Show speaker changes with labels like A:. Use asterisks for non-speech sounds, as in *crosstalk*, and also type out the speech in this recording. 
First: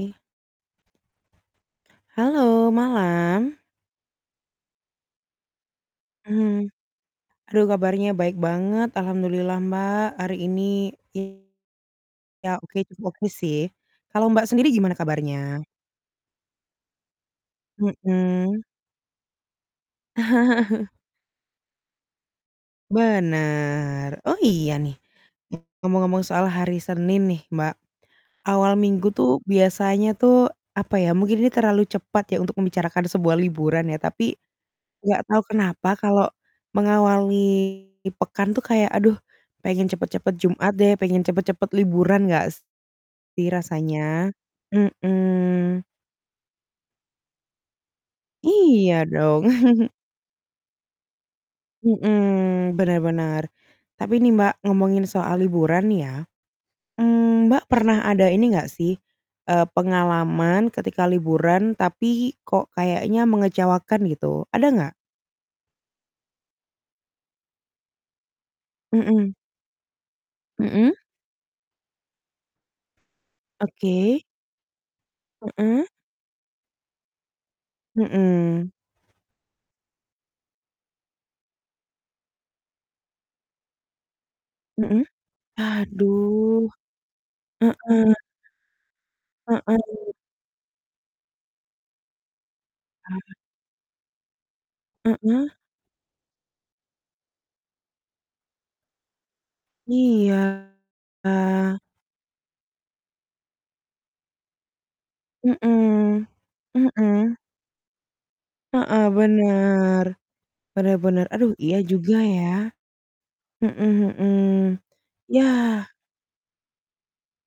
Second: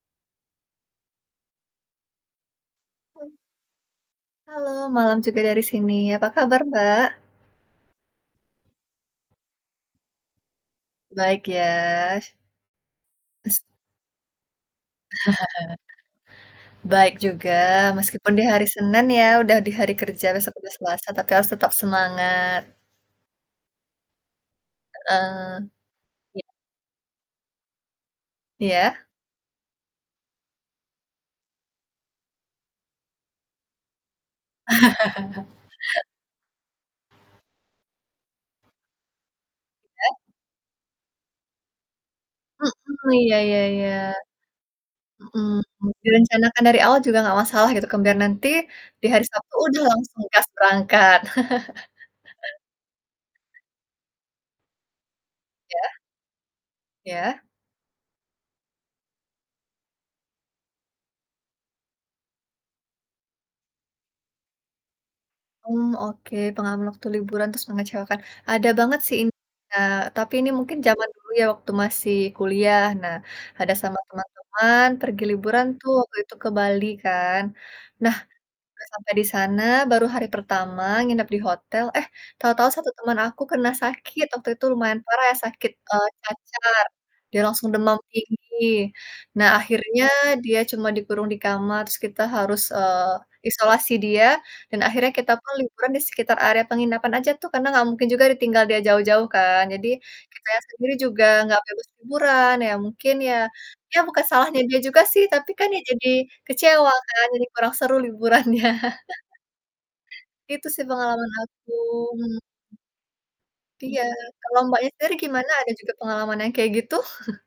A: Halo, malam.
B: Halo, malam juga dari sini. Apa kabar,
A: Hmm.
B: Mbak?
A: Aduh kabarnya baik banget, Alhamdulillah Mbak, hari ini
B: Baik,
A: iya,
B: ya.
A: oke cukup oke sih.
B: Sz
A: Kalau Mbak, sendiri gimana kabarnya?
B: *chuckles* Baik juga, meskipun di
A: Mhm.
B: hari Senin ya, udah di hari kerja besok udah
A: *chuckles*
B: Selasa tapi harus tetap semangat.
A: Bener. Oh, iya nih,
B: Heeh.
A: ngomong-ngomong
B: Iy
A: soal hari Senin nih, Mbak. Awal
B: Iya?
A: minggu tuh biasanya tuh, apa ya, mungkin ini terlalu cepat ya untuk membicarakan sebuah liburan ya, tapi nggak tahu
B: *chuckles*
A: kenapa kalau mengawali pekan tuh kayak, "Aduh pengen
B: Ya?
A: cepat-cepat Jumat deh." Pengen cepat-cepat liburan nggak
B: Mhm, iya
A: sih
B: iya iya.
A: rasanya? Mhm.
B: Mhm, direncanakan dari awal juga nggak masalah gitu kan, biar nanti di
A: Iya,
B: hari
A: dong.
B: Sabtu udah
A: *chuckles*
B: langsung gas berangkat. *chuckles*
A: Mhm, bener bener. Tapi ini Mbak, ngomongin soal liburan
B: Iya.
A: nih ya.
B: Iya.
A: Mmm, Mbak, pernah ada ini enggak sih, eee, pengalaman ketika liburan tapi kok kayaknya mengecewakan gitu, ada nggak?
B: Mmm, oke, pengalaman waktu liburan terus mengecewakan, ada banget sih ini,
A: Mhm.
B: Kak, tapi ini mungkin
A: Mhm?
B: zaman dulu ya waktu masih kuliah. Nah, ada sama
A: Oke.
B: teman-teman pergi liburan
A: Mhm.
B: tuh waktu itu ke Bali kan. Nah,
A: Mhm.
B: pas sampai di sana, baru hari pertama nginep di hotel, eh tahu-tahu 1 teman aku kena sakit. Waktu itu lumayan
A: Mhm?
B: parah ya sakit, eee,
A: Aduh.
B: cacar, dia langsung demam
A: Heeh.
B: tinggi. Nah, akhirnya
A: Heeh.
B: dia cuma dikurung di kamar, terus kita harus, eee,
A: Ah.
B: isolasi dia, dan akhirnya kita pun
A: Heeh.
B: liburan di sekitar area penginapan aja tuh karena nggak mungkin juga ditinggal dia jauh-jauh kan? Jadi,
A: Iya.
B: kitanya sendiri juga nggak bebas liburan, ya mungkin ya ya, bukan salahnya dia juga sih, tapi kan ya jadi
A: Mhm,
B: kecewa kan?
A: mhm.
B: Jadi kurang seru liburannya.
A: Heeh,
B: *chuckles*
A: bener.
B: Itu sih
A: Bener bener.
B: pengalaman
A: Aduh,
B: aku,
A: iya juga,
B: mmm.
A: ya? Mhm
B: Iya, kalau
A: mhm.
B: Mbaknya sendiri gimana, ada juga
A: Yah.
B: pengalaman yang kayak gitu? *chuckles*